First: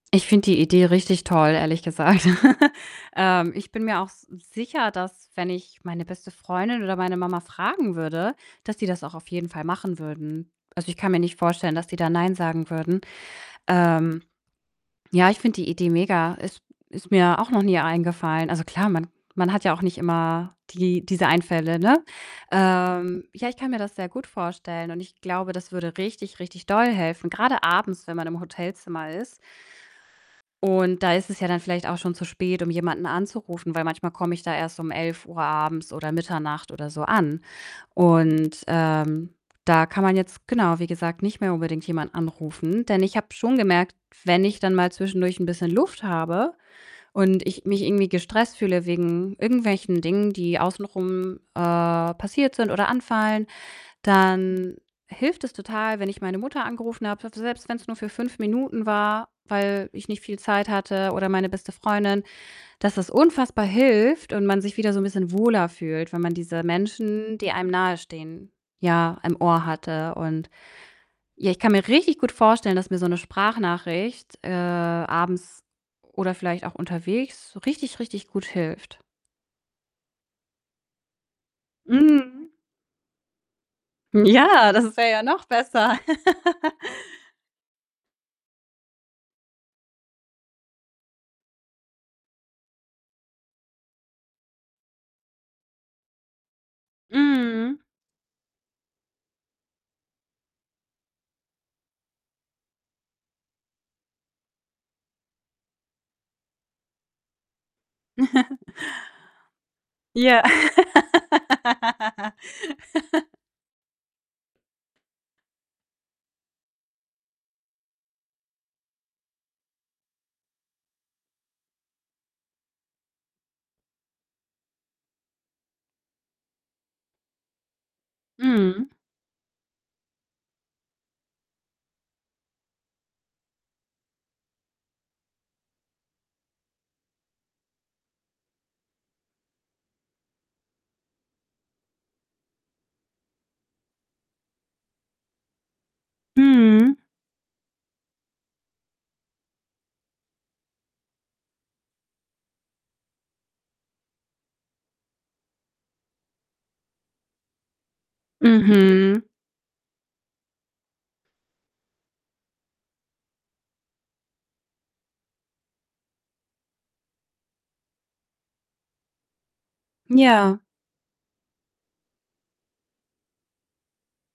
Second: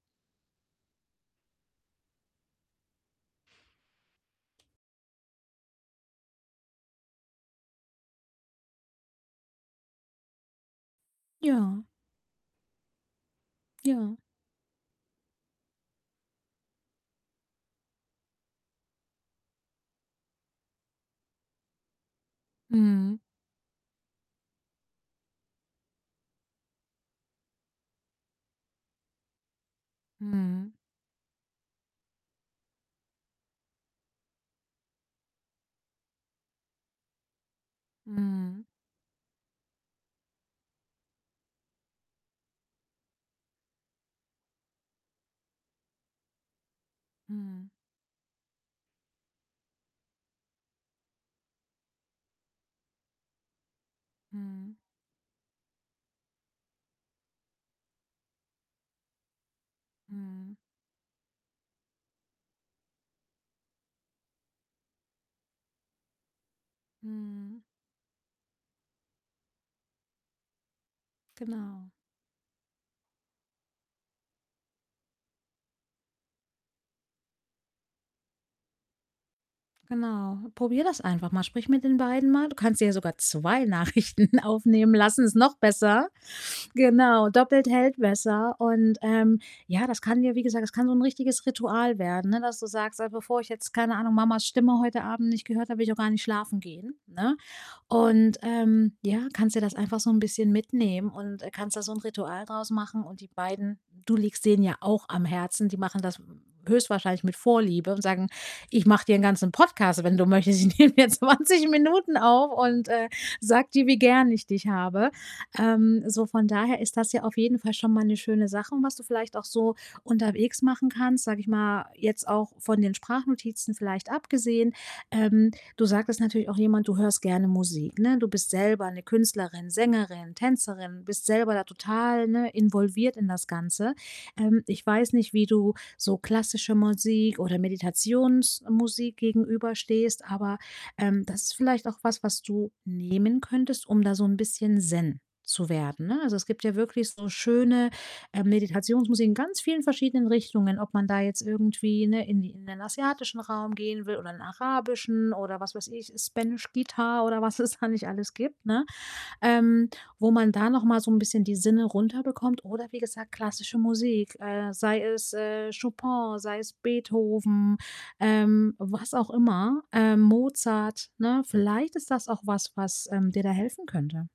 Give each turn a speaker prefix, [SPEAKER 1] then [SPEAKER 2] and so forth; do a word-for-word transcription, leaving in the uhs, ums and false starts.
[SPEAKER 1] Ich finde die Idee richtig toll, ehrlich gesagt. Ähm, ich bin mir auch s sicher, dass, wenn ich meine beste Freundin oder meine Mama fragen würde, dass die das auch auf jeden Fall machen würden. Also, ich kann mir nicht vorstellen,
[SPEAKER 2] Ja.
[SPEAKER 1] dass die da nein sagen würden.
[SPEAKER 2] Ja.
[SPEAKER 1] Ähm, ja, ich finde die Idee mega. Es ist mir auch noch nie eingefallen. Also, klar, man man hat ja auch nicht immer die diese Einfälle, ne?
[SPEAKER 2] Mhm.
[SPEAKER 1] Ähm, ja, ich kann mir das sehr gut vorstellen und ich glaube, das würde richtig, richtig doll helfen, grade abends, wenn man im Hotelzimmer ist.
[SPEAKER 2] Mhm.
[SPEAKER 1] Und da ist es ja dann vielleicht auch schon zu spät, um jemanden anzurufen, weil manchmal komme ich da erst um elf Uhr abends oder Mitternacht oder so an. Und,
[SPEAKER 2] Mhm.
[SPEAKER 1] ähm, da kann man jetzt, genau, wie gesagt, nicht mehr unbedingt jemanden anrufen. Denn ich habe schon gemerkt, wenn ich dann mal zwischendurch 'n bisschen Luft habe und ich
[SPEAKER 2] Mhm.
[SPEAKER 1] mich irgendwie gestresst fühle wegen irgendwelchen Dingen, die außen rum, äh, passiert sind oder anfallen,
[SPEAKER 2] Mhm.
[SPEAKER 1] dann hilft es total, wenn ich meine Mutter angerufen habe, fü selbst wenn's nur für fünf Minuten war, weil ich nicht viel
[SPEAKER 2] Mhm.
[SPEAKER 1] Zeit hatte oder meine beste Freundin dass das unfassbar hilft und man sich wieder so 'n bisschen wohler fühlt, wenn man diese Menschen, die
[SPEAKER 2] Mhm.
[SPEAKER 1] einem nahe stehen, ja, im Ohr hatte. Und, ja, ich kann mir
[SPEAKER 2] Genau.
[SPEAKER 1] richtig gut vorstellen, dass mir so 'ne Sprachnachricht, äh, abends oder vielleicht auch unterwegs so richtig, richtig gut hilft.
[SPEAKER 2] Genau, probier das einfach mal, sprich mit den beiden mal.
[SPEAKER 1] Mhm.
[SPEAKER 2] Du kannst dir sogar zwei Nachrichten
[SPEAKER 1] Ja, das
[SPEAKER 2] aufnehmen
[SPEAKER 1] wäre ja
[SPEAKER 2] lassen, ist
[SPEAKER 1] noch
[SPEAKER 2] noch
[SPEAKER 1] besser.
[SPEAKER 2] besser. Genau, doppelt hält besser. Und, ähm, ja, das kann ja wie gesagt, das kann so 'n richtiges Ritual werden, ne, dass du sagst: „Also, bevor ich jetzt, keine Ahnung, Mamas Stimme heute Abend nicht gehört habe, will ich auch gar nicht schlafen gehen“, ne?
[SPEAKER 1] Mhm.
[SPEAKER 2] Und, ähm, ja, kannst dir das einfach so 'n bisschen mitnehmen und, äh, kannst da so 'n Ritual draus machen. Und die beiden du liegst denen ja auch am Herzen, die machen das, hm, höchstwahrscheinlich mit Vorliebe und sagen: „Ich mache dir 'n ganzen Podcast, wenn du
[SPEAKER 1] Ja.
[SPEAKER 2] möchtest. Ich nehme hier zwanzig Minuten auf und, äh, sage dir, wie gern ich dich habe.“ Ähm, so, von daher ist das ja auf jeden Fall schon mal 'ne schöne Sache, was du vielleicht auch so unterwegs machen kannst, sage ich mal, jetzt auch von den Sprachnotizen vielleicht abgesehen. Ähm, du sagtest natürlich auch jemand du hörst gerne Musik, ne? Du bist selber
[SPEAKER 1] Mhm.
[SPEAKER 2] 'ne Künstlerin, Sängerin, Tänzerin, bist selber da total, ne, involviert in das Ganze. Ähm, ich weiß nicht, wie du so klassische Musik oder Meditationsmusik gegenüberstehst, aber, ähm, das ist vielleicht auch was, was du nehmen könntest, um da so 'n bisschen Zen zu werden, ne? Also, es gibt ja
[SPEAKER 1] Mhm.
[SPEAKER 2] wirklich so schöne, äh, Meditationsmusik in ganz vielen verschiedenen Richtungen, ob man da jetzt irgendwie, ne, in die in den asiatischen Raum gehen will oder in den arabischen oder was weiß ich, Spanish guitar oder was es da nicht alles gibt, ne?
[SPEAKER 1] Mhm.
[SPEAKER 2] Ähm, wo man da noch mal so 'n bisschen die Sinne runter bekommt. Oder wie gesagt, klassische Musik, äh, sei es, äh, Chopin, sei es Beethoven, ähm, was auch immer, äh,
[SPEAKER 1] Ja.
[SPEAKER 2] Mozart, ne? Vielleicht ist das auch was, was, ähm, dir da helfen könnte.